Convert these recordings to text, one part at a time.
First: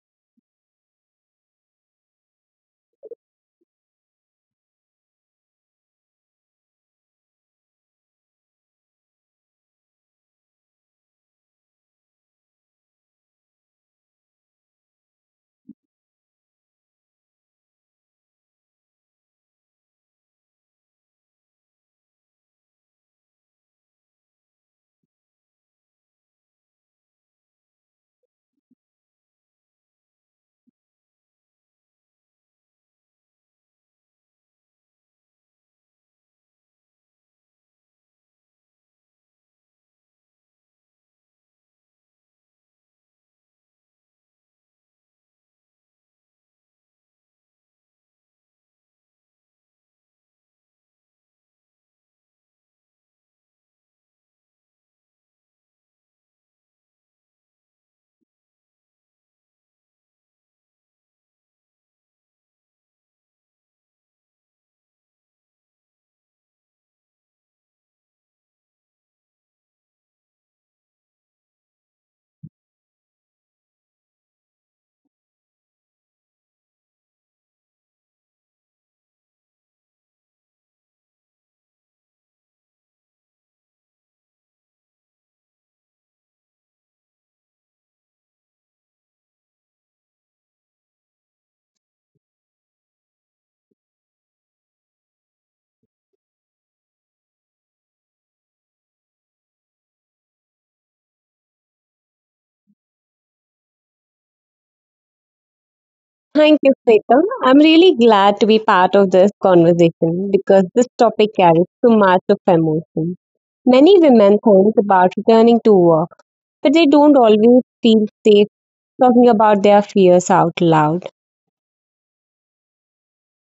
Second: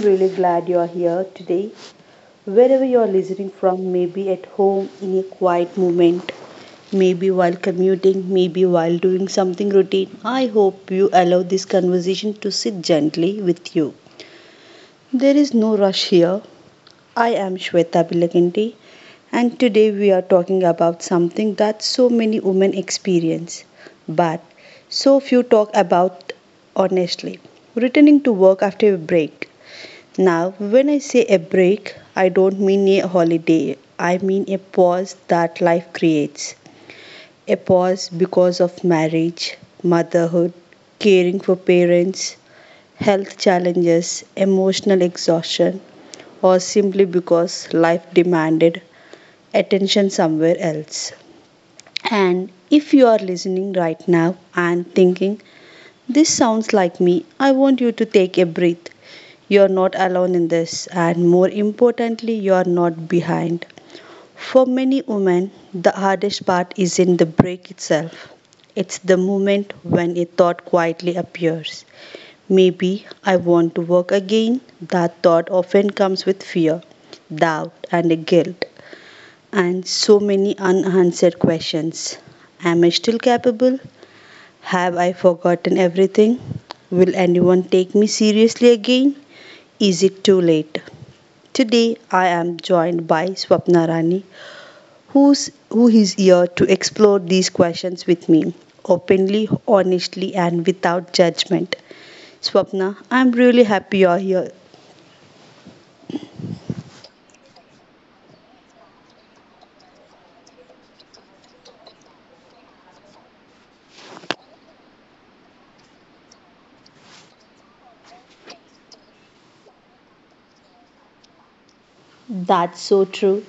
really glad you are here today. Wherever you are listening from, maybe at home in a quiet moment, maybe while commuting, maybe while doing something routine, I hope you allow this conversation to sit gently with you. There is no rush here. I am Shweta Bilakanti and today we are talking about something that so many women experience, but so few talk about honestly. Returning to work after a break now, when I say a break, I don't mean a holiday. I mean a pause that life creates. A pause because of marriage, motherhood, caring for parents, health challenges, emotional exhaustion, or simply because life demanded attention somewhere else. And if you are listening right now and thinking, this sounds like me. I want you to take a breath. You're not alone in this, and more importantly, you're not behind. For many women, the hardest part isn't the break itself, it's the moment when a thought quietly appears. Maybe I want to work again. That thought often comes with fear, doubt, and guilt, and so many unanswered questions. Am I still capable? Have I forgotten everything? Will anyone take me seriously again? Is it too late? Today I am joined by Swapna Rani, who is here to explore these questions with me openly, honestly, and without judgment. Swapna, I'm really happy you're here. Thank you, Sweta. I'm really glad to be part of this conversation because this topic carries so much of emotion. Many women think about returning to work, but they don't always feel safe talking about their fears out loud. That's so true.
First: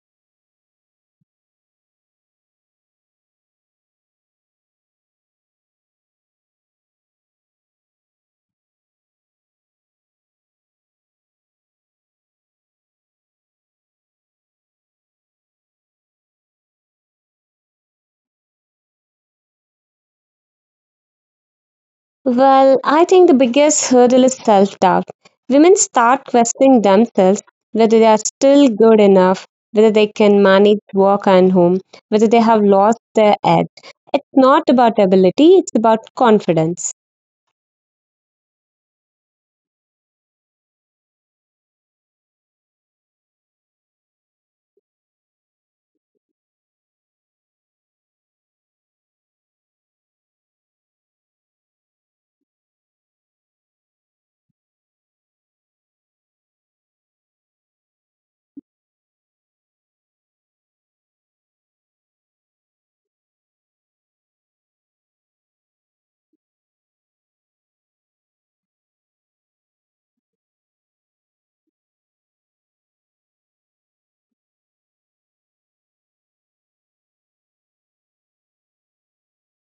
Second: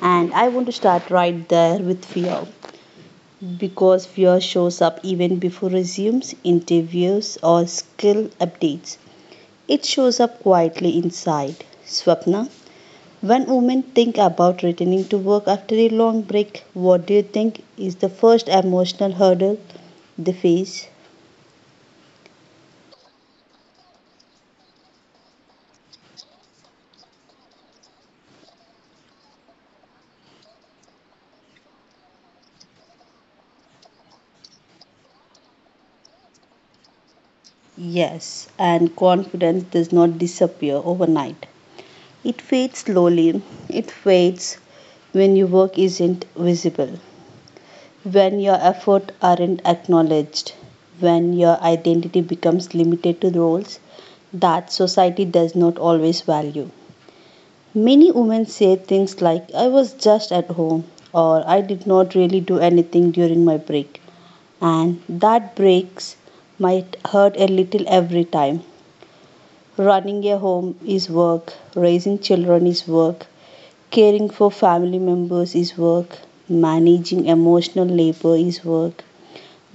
And I want to start right there with fear because fear shows up even before resumes, interviews, or skill updates. It shows up quietly inside. Swapna, when women think about returning to work after a long break, what do you think is the first emotional hurdle they face? Well, I think the biggest hurdle is self doubt. Women start questioning themselves whether they are still good enough, whether they can manage work and home, whether they have lost their edge. It's not about ability, it's about confidence. Yes, and confidence does not disappear overnight. It fades slowly. It fades when your work isn't visible, when your efforts aren't acknowledged, when your identity becomes limited to roles that society does not always value. Many women say things like, I was just at home, or I did not really do anything during my break. And that breaks might hurt a little every time. Running a home is work, raising children is work, caring for family members is work, managing emotional labor is work.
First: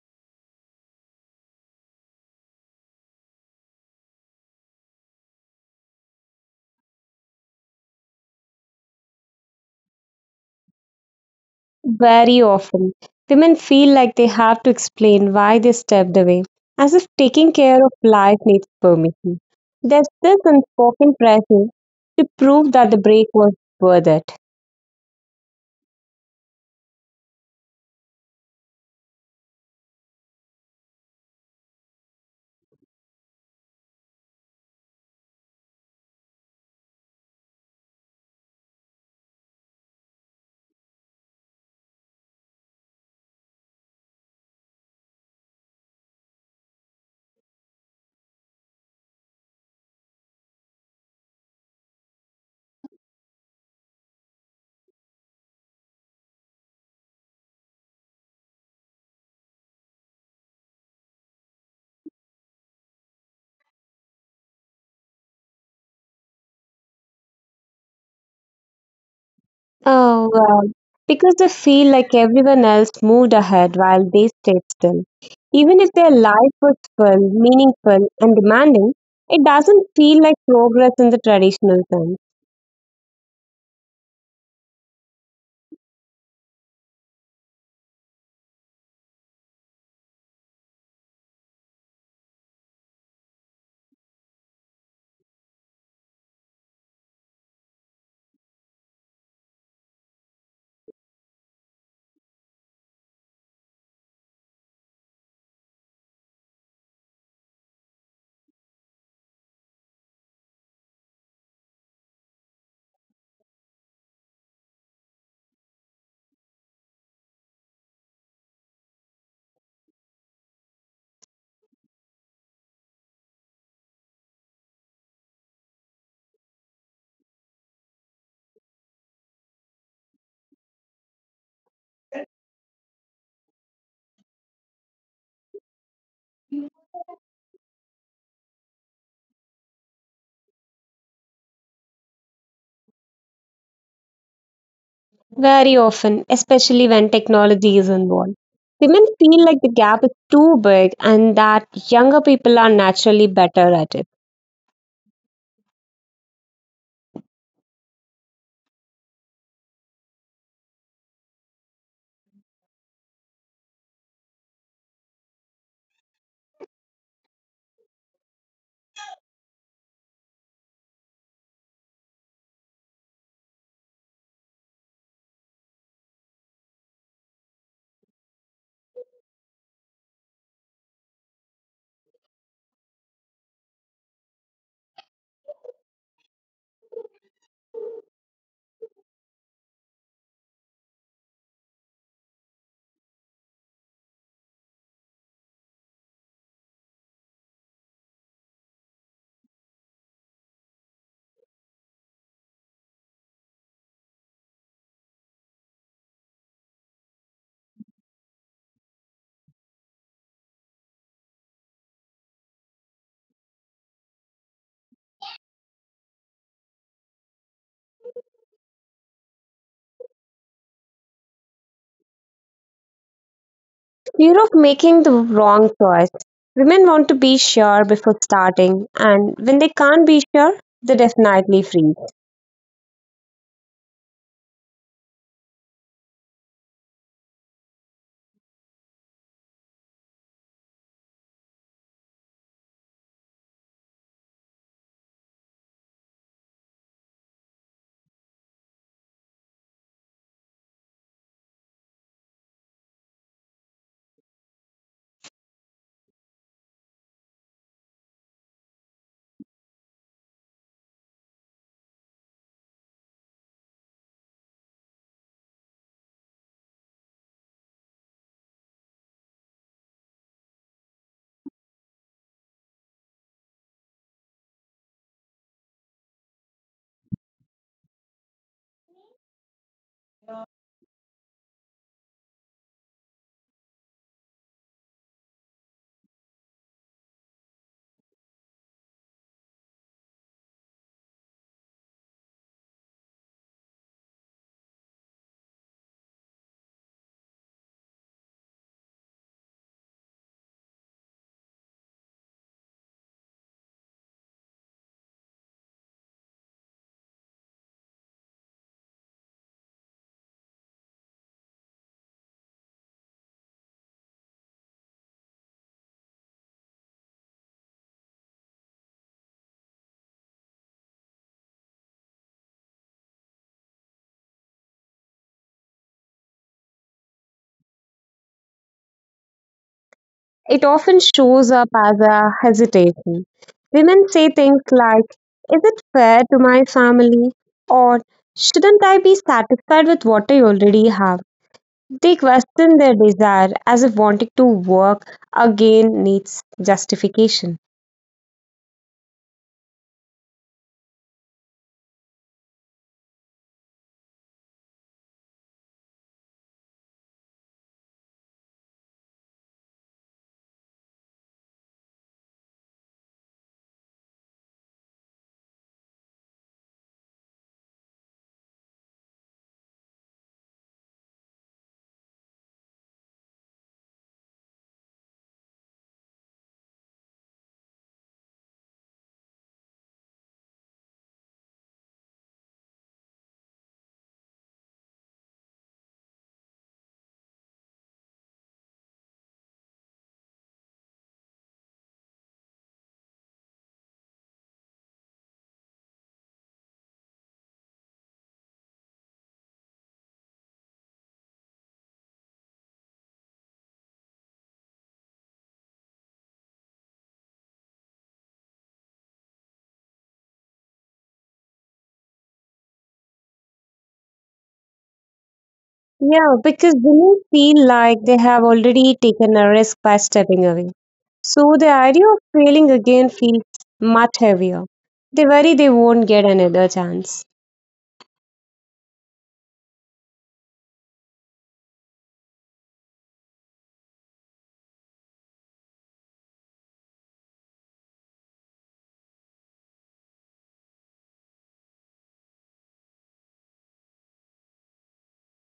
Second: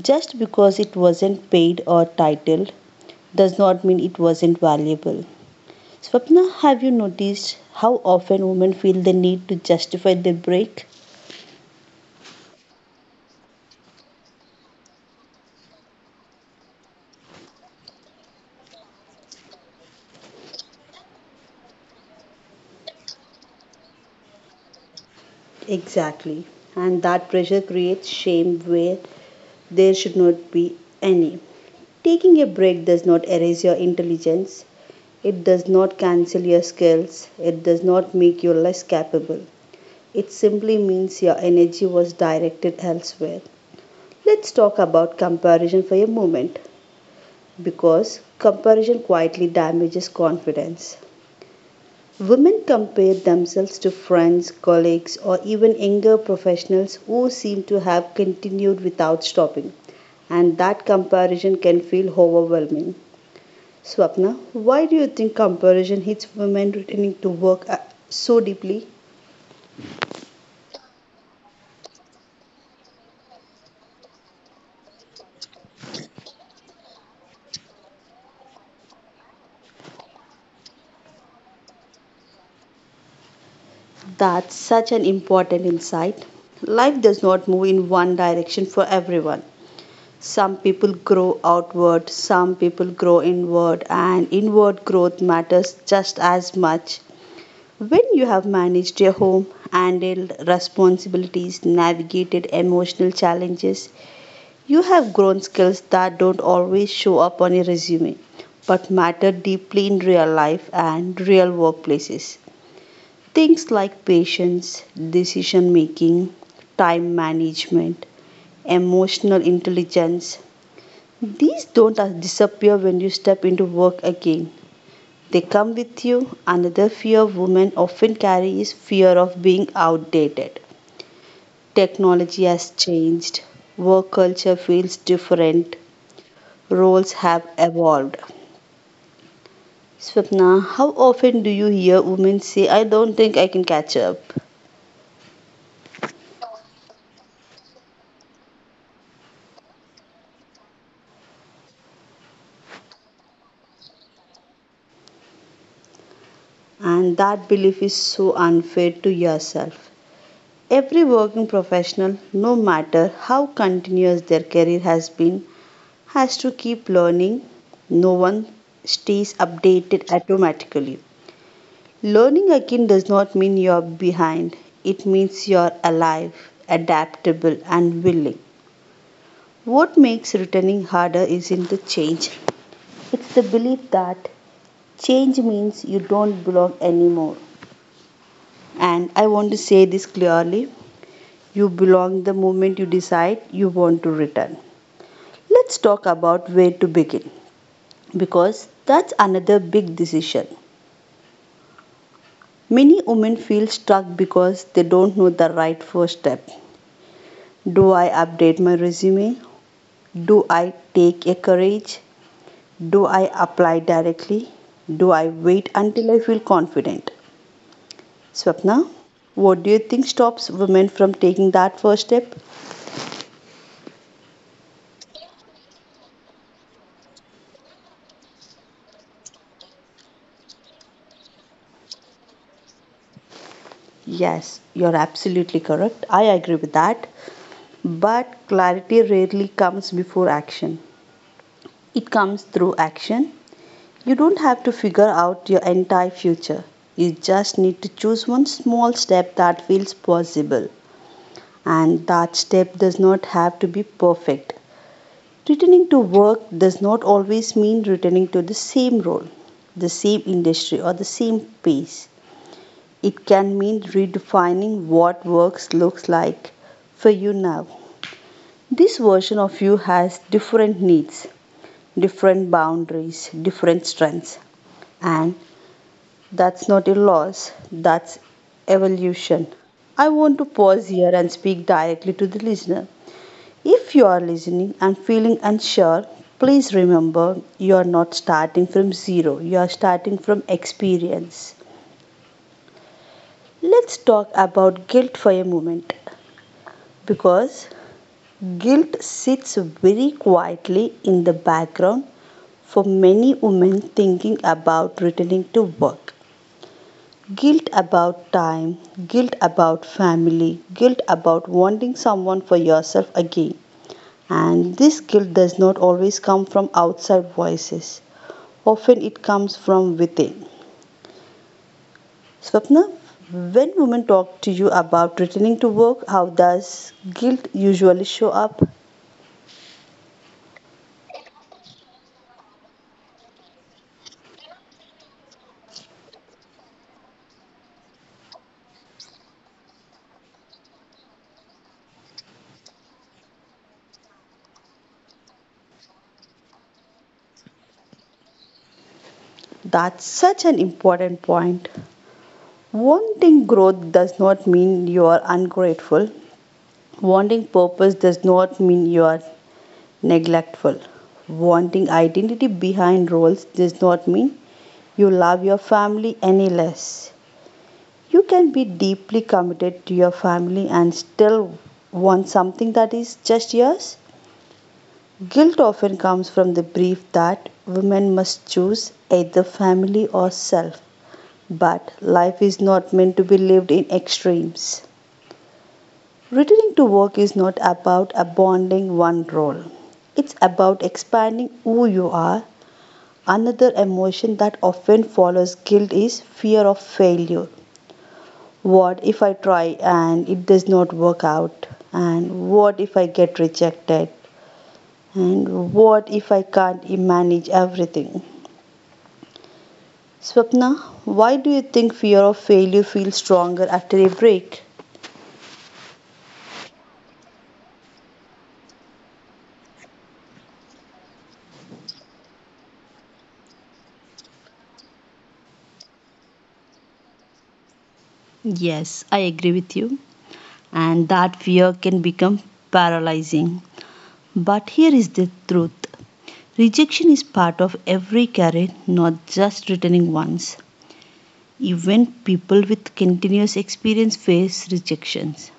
Just because it wasn't paid or titled does not mean it wasn't valuable. Swapna, have you noticed how often women feel the need to justify their break? Very often, women feel like they have to explain why they stepped away, as if taking care of life needs permission. There's this unspoken pressure to prove that the break was worth it. Exactly. And that pressure creates shame where there should not be any. Taking a break does not erase your intelligence, it does not cancel your skills, it does not make you less capable. It simply means your energy was directed elsewhere. Let's talk about comparison for a moment because comparison quietly damages confidence. Women compare themselves to friends, colleagues, or even younger professionals who seem to have continued without stopping, and that comparison can feel overwhelming. Swapna, why do you think comparison hits women returning to work so deeply? Oh, wow. Because they feel like everyone else moved ahead while they stayed still. Even if their life was full, meaningful, and demanding, it doesn't feel like progress in the traditional sense. That's such an important insight. Life does not move in one direction for everyone. Some people grow outward, some people grow inward, and inward growth matters just as much. When you have managed your home, handled responsibilities, navigated emotional challenges, you have grown skills that don't always show up on your resume but matter deeply in real life and real workplaces. Things like patience, decision making, time management, emotional intelligence, these don't disappear when you step into work again. They come with you. Another fear women often carry is fear of being outdated. Technology has changed, work culture feels different, roles have evolved. Swapna, how often do you hear women say, I don't think I can catch up? Very often, especially when technology is involved, women feel like the gap is too big and that younger people are naturally better at it. And that belief is so unfair to yourself. Every working professional, no matter how continuous their career has been, has to keep learning. No one stays updated automatically. Learning again does not mean you're behind, it means you're alive, adaptable, and willing. What makes returning harder isn't the change, it's the belief that change means you don't belong anymore. And I want to say this clearly, you belong the moment you decide you want to return. Let's talk about where to begin because that's another big decision. Many women feel stuck because they don't know the right first step. Do I update my resume? Do I take a courage? Do I apply directly? Do I wait until I feel confident? Swapna, what do you think stops women from taking that first step? Fear of making the wrong choice. Women want to be sure before starting, and when they can't be sure, they definitely freeze. Yes, you're absolutely correct. I agree with that. But clarity rarely comes before action. It comes through action. You don't have to figure out your entire future. You just need to choose one small step that feels possible. And that step does not have to be perfect. Returning to work does not always mean returning to the same role, the same industry, or the same pace. It can mean redefining what work looks like for you now. This version of you has different needs, different boundaries, different strengths, and that's not a loss, that's evolution. I want to pause here and speak directly to the listener. If you are listening and feeling unsure, please remember you are not starting from zero, you are starting from experience. Let's talk about guilt for a moment because guilt sits very quietly in the background for many women thinking about returning to work. Guilt about time, guilt about family, guilt about wanting someone for yourself again. And this guilt does not always come from outside voices, often it comes from within. Swapna, when women talk to you about returning to work, how does guilt usually show up? It often shows up as a hesitation. Women say things like, is it fair to my family? Or shouldn't I be satisfied with what I already have? They question their desire as if wanting to work again needs justification. That's such an important point. Wanting growth does not mean you are ungrateful. Wanting purpose does not mean you are neglectful. Wanting identity behind roles does not mean you love your family any less. You can be deeply committed to your family and still want something that is just yours. Guilt often comes from the belief that women must choose either family or self. But life is not meant to be lived in extremes. Returning to work is not about abandoning one role. It's about expanding who you are. Another emotion that often follows guilt is fear of failure. What if I try and it does not work out? And what if I get rejected? And what if I can't manage everything? Swapna, why do you think fear of failure feels stronger after a break? Yeah, because women feel like they have already taken a risk by stepping away. So the idea of failing again feels much heavier. They worry they won't get another chance. Yes, I agree with you. And that fear can become paralyzing. But here is the truth, rejection is part of every career, not just returning ones. Even people with continuous experience face rejections.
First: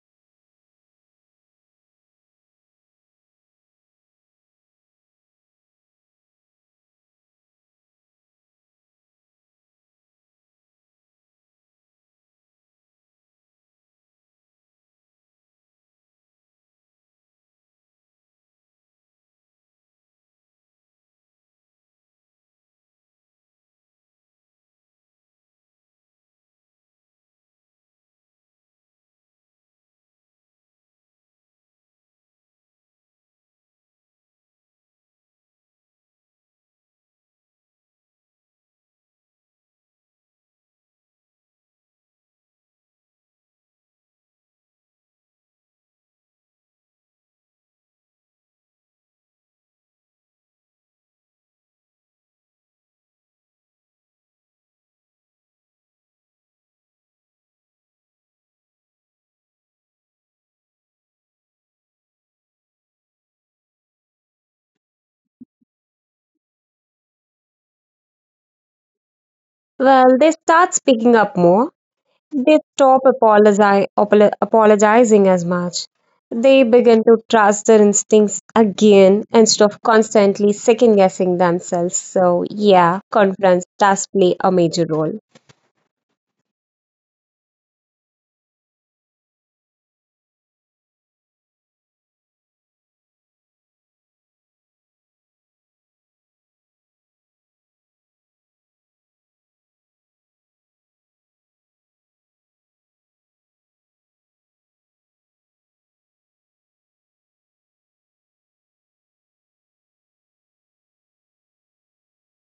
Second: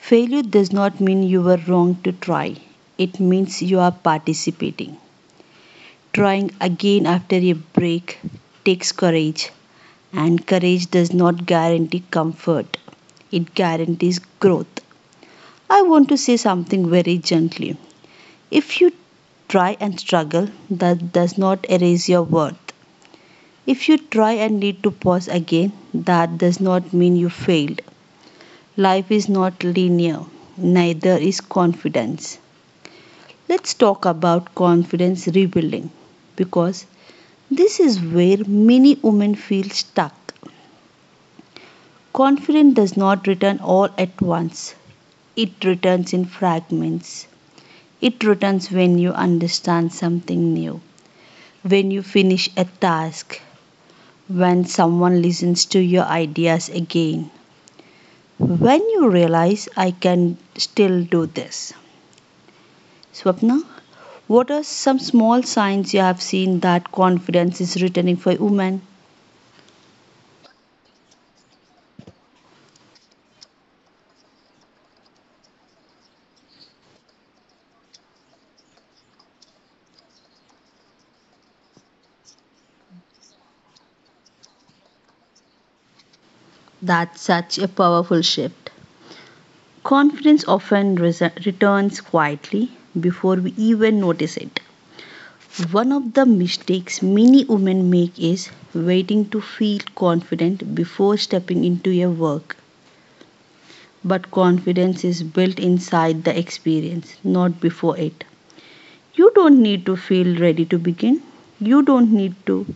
Failure does not mean you were wrong to try, it means you are participating. Trying again after a break takes courage, and courage does not guarantee comfort, it guarantees growth. I want to say something very gently. If you try and struggle, that does not erase your worth. If you try and need to pause again, that does not mean you failed. Life is not linear, neither is confidence. Let's talk about confidence rebuilding because this is where many women feel stuck. Confidence does not return all at once, it returns in fragments. It returns when you understand something new, when you finish a task, when someone listens to your ideas again. When you realize I can still do this. Swapna, what are some small signs you have seen that confidence is returning for women? Well, they start speaking up more. They stop apologizing as much. They begin to trust their instincts again instead of constantly second guessing themselves. So, yeah, confidence does play a major role. That's such a powerful shift. Confidence often returns quietly before we even notice it. One of the mistakes many women make is waiting to feel confident before stepping into a work. But confidence is built inside the experience, not before it. You don't need to feel ready to begin. You don't need to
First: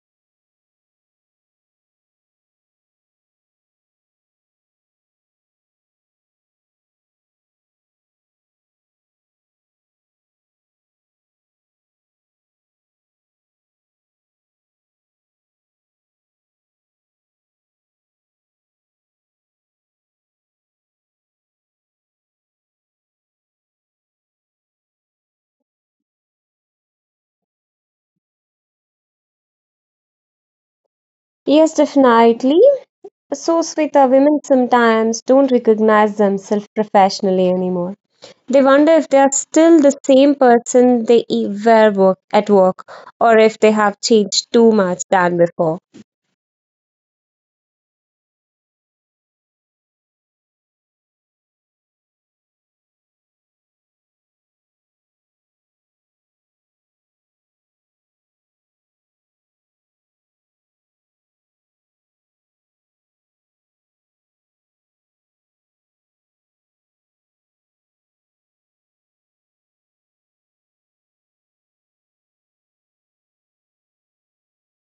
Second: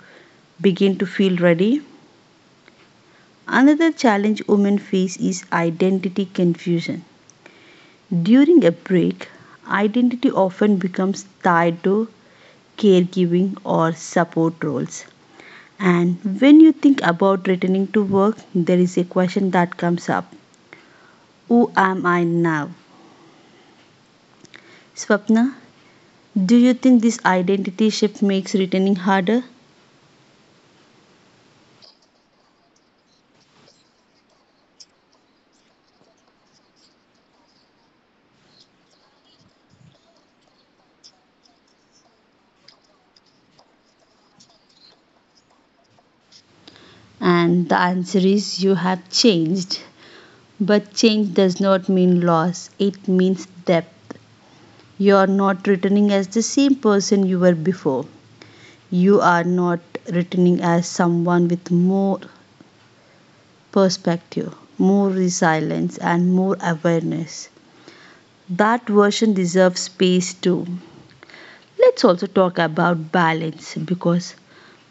begin to feel ready. Another challenge women face is identity confusion. During a break, identity often becomes tied to caregiving or support roles. And when you think about returning to work, there is a question that comes up, who am I now? Swapna, do you think this identity shift makes returning harder? Yes, definitely. So, Sweta, women sometimes don't recognize themselves professionally anymore. They wonder if they are still the same person they were at work, or if they have changed too much than before. And the answer is you have changed. But change does not mean loss, it means depth. You are not returning as the same person you were before. You are not returning as someone with more perspective, more resilience, and more awareness. That version deserves space too. Let's also talk about balance because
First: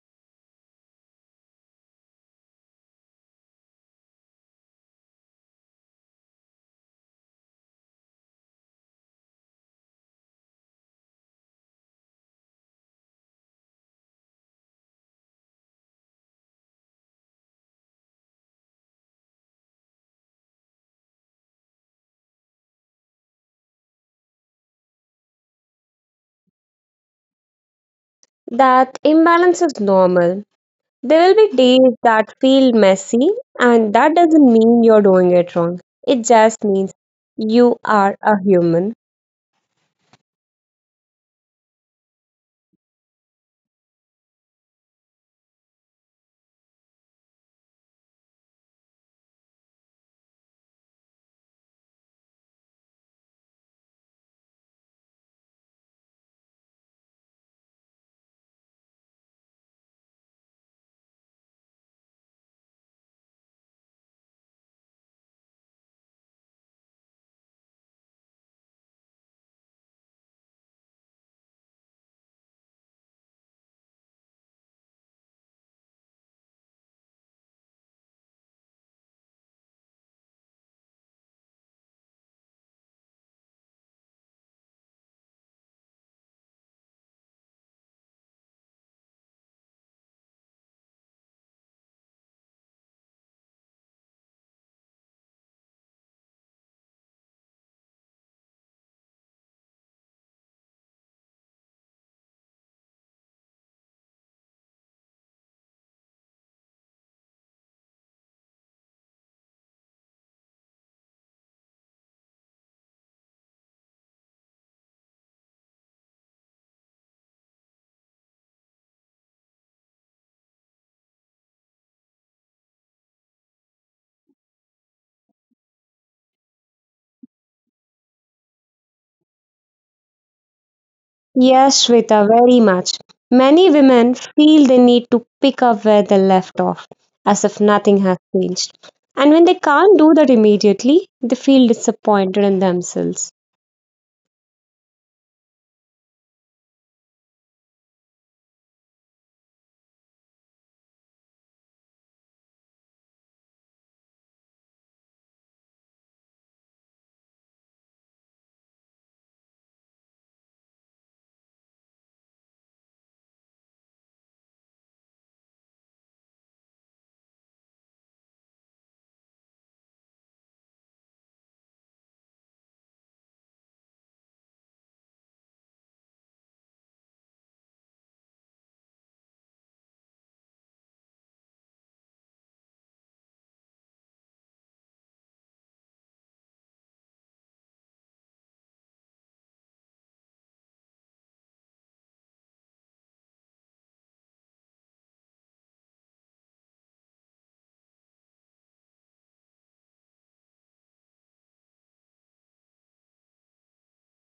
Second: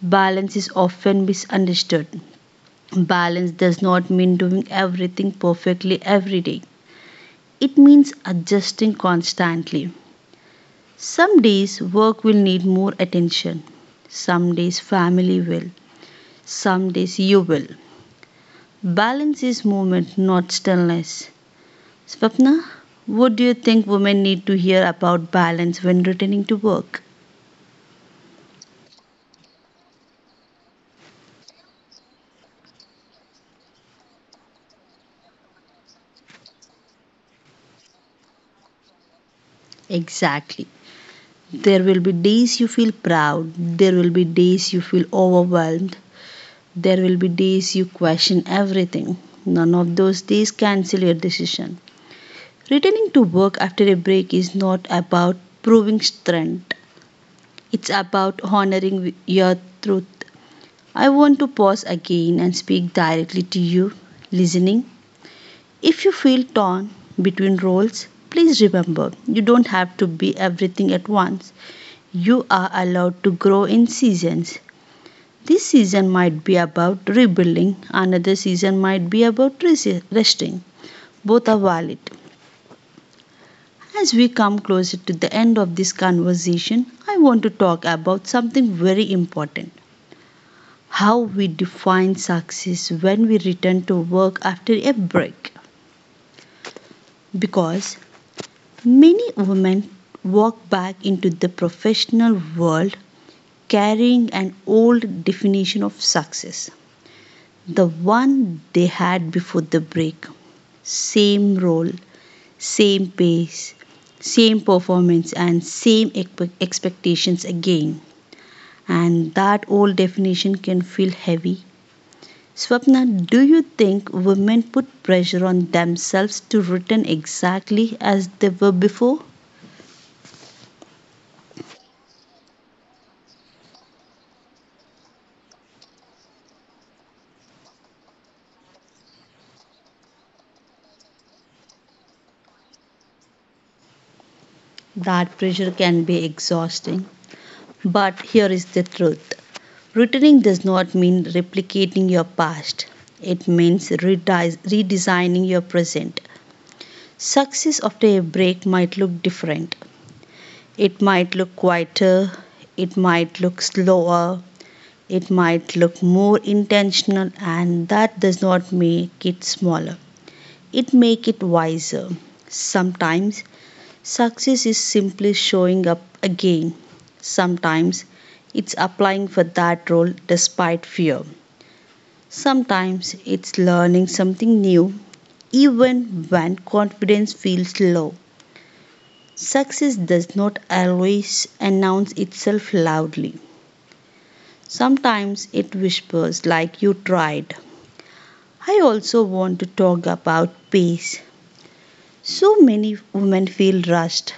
balance is often misunderstood. Balance does not mean doing everything perfectly every day. It means adjusting constantly. Some days work will need more attention. Some days family will. Some days you will. Balance is movement, not stillness. Swapna, what do you think women need to hear about balance when returning to work? That imbalance is normal. There will be days that feel messy, and that doesn't mean you're doing it wrong. It just means you are a human. Exactly. There will be days you feel proud, there will be days you feel overwhelmed, there will be days you question everything. None of those days cancel your decision. Returning to work after a break is not about proving strength, it's about honoring your truth. I want to pause again and speak directly to you, listening. If you feel torn between roles, please remember you don't have to be everything at once. You are allowed to grow in seasons. This season might be about rebuilding, another season might be about resting. Both are valid. As we come closer to the end of this conversation, I want to talk about something very important: how we define success when we return to work after a break. Because many women walk back into the professional world carrying an old definition of success, the one they had before the break. Same role, same pace, same performance, and same expectations again. And that old definition can feel heavy. Swapna, do you think women put pressure on themselves to return exactly as they were before? Yes, Shweta, very much. Many women feel they need to pick up where they left off, as if nothing has changed. And when they can't do that immediately, they feel disappointed in themselves. That pressure can be exhausting. But here is the truth: returning does not mean replicating your past, it means redesigning your present. Success after a break might look different. It might look quieter, it might look slower, it might look more intentional, and that does not make it smaller. It makes it wiser. Sometimes success is simply showing up again. Sometimes it's applying for that role despite fear. Sometimes it's learning something new even when confidence feels low. Success does not always announce itself loudly. Sometimes it whispers like you tried. I also want to talk about pace. So many women feel rushed,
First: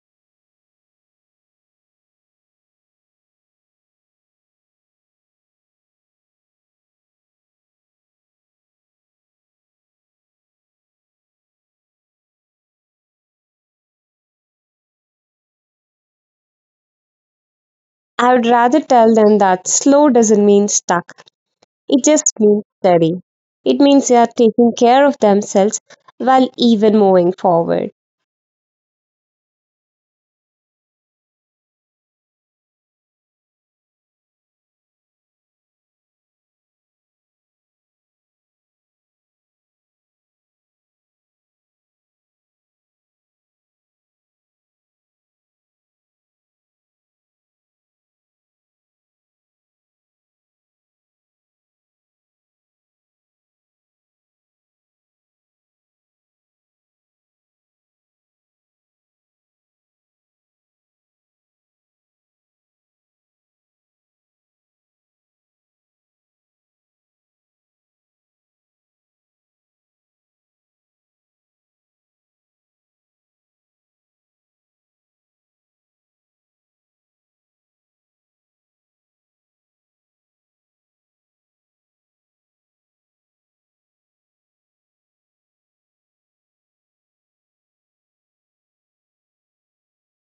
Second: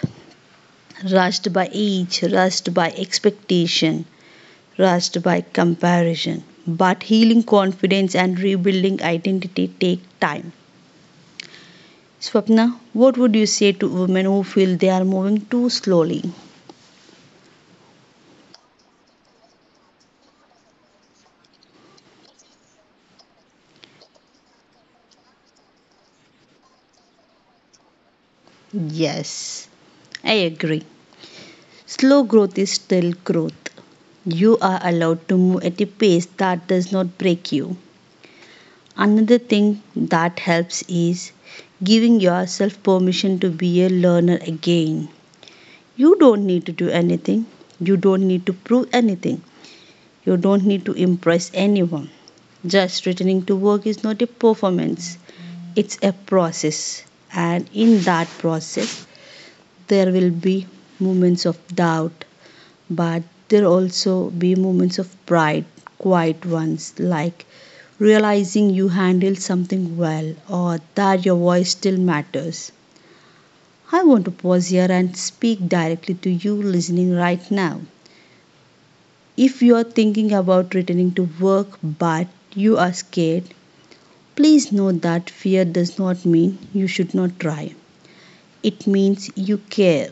rushed by age, rushed by expectation, rushed by comparison. But healing confidence and rebuilding identity take time. Swapna, what would you say to women who feel they are moving too slowly? I would rather tell them that slow doesn't mean stuck, it just means steady. It means they are taking care of themselves while even moving forward. Yes, I agree. Slow growth is still growth. You are allowed to move at a pace that does not break you. Another thing that helps is giving yourself permission to be a learner again. You don't need to do anything, you don't need to prove anything. You don't need to impress anyone. Just returning to work is not a performance, it's a process. And in that process, there will be moments of doubt, but there also be moments of pride, quiet ones, like realizing you handled something well or that your voice still matters. I want to pause here and speak directly to you listening right now. If you are thinking about returning to work but you are scared, please know that fear does not mean you should not try. It means you care.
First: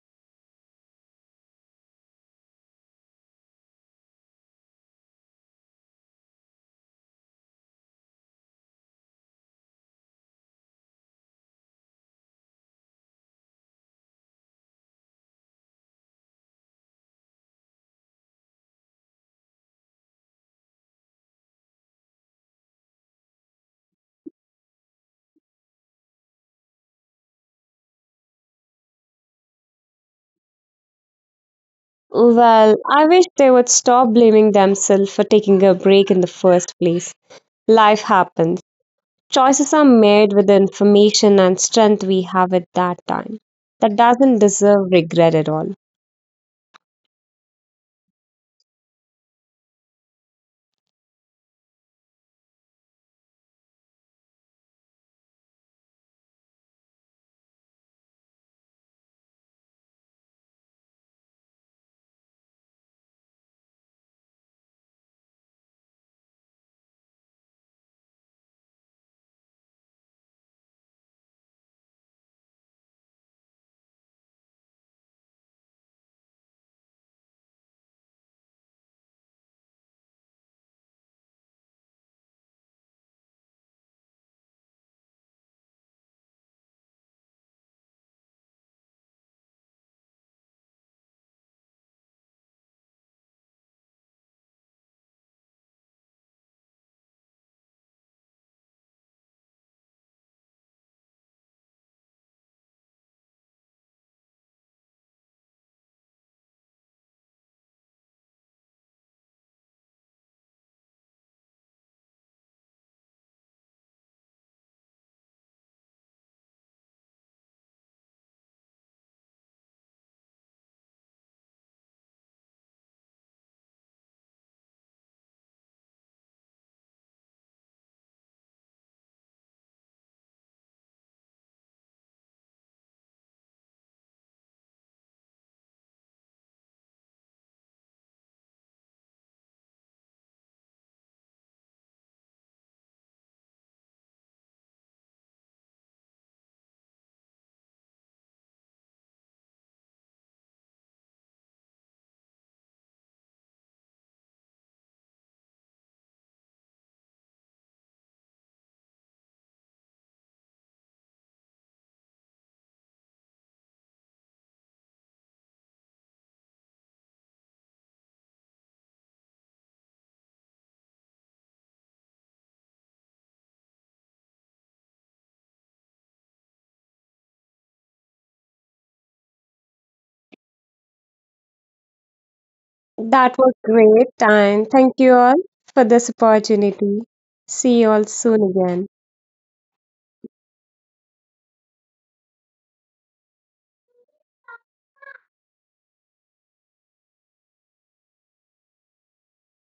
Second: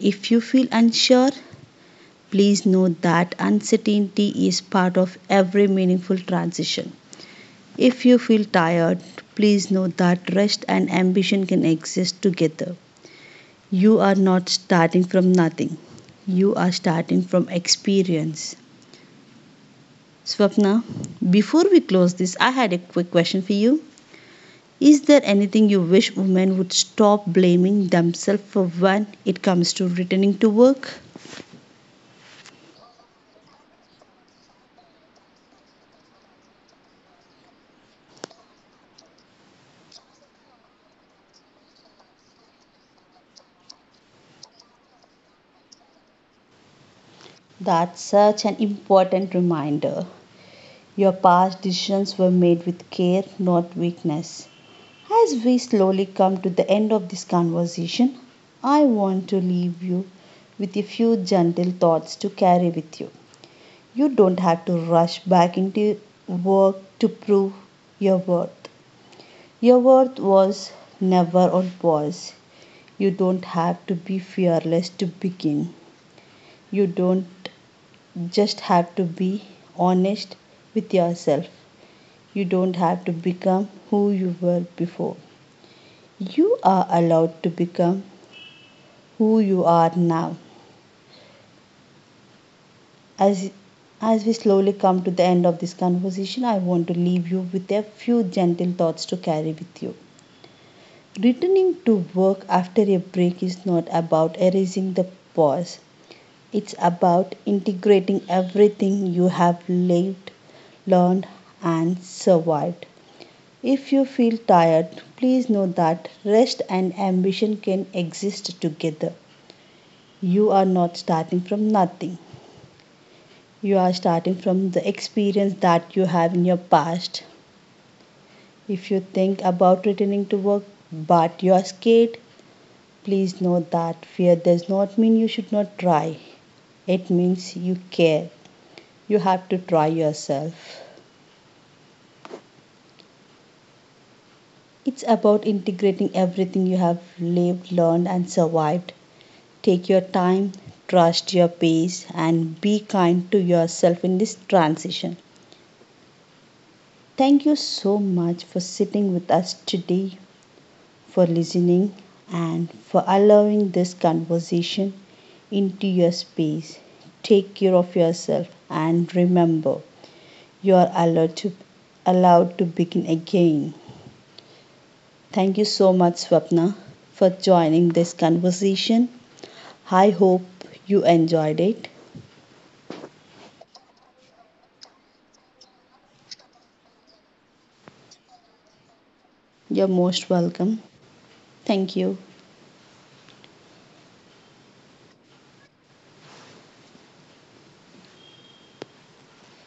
If you feel unsure, please know that uncertainty is part of every meaningful transition. If you feel tired, please know that rest and ambition can exist together. You are not starting from nothing, you are starting from experience. Swapna, before we close this, I had a quick question for you. Is there anything you wish women would stop blaming themselves for when it comes to returning to work? Well, I wish they would stop blaming themselves for taking a break in the first place. Life happens. Choices are made with the information and strength we have at that time. That doesn't deserve regret at all. That's such an important reminder. Your past decisions were made with care, not weakness. As we slowly come to the end of this conversation, I want to leave you with a few gentle thoughts to carry with you. You don't have to rush back into work to prove your worth. Your worth was never on pause. You don't have to be fearless to begin. You don't just have to be honest with yourself. You don't have to become who you were before. You are allowed to become who you are now. As as we slowly come to the end of this conversation, I want to leave you with a few gentle thoughts to carry with you. Returning to work after a break is not about erasing the past. It's about integrating everything you have lived, learned, and survived. If you feel tired, please know that rest and ambition can exist together. You are not starting from nothing. You are starting from the experience that you have in your past. If you think about returning to work but you are scared, please note that fear does not mean you should not try. It means you care. You have to try yourself. It's about integrating everything you have lived, learned, and survived. Take your time, trust your pace, and be kind to yourself in this transition. Thank you so much for sitting with us today, for listening, and for allowing this conversation into your space. Take care of yourself and remember you are allowed to begin again. Thank you so much, Swapna, for joining this conversation. I hope you enjoyed it. That was great, and thank you all for this opportunity. See you all soon again. You're most welcome. Thank you.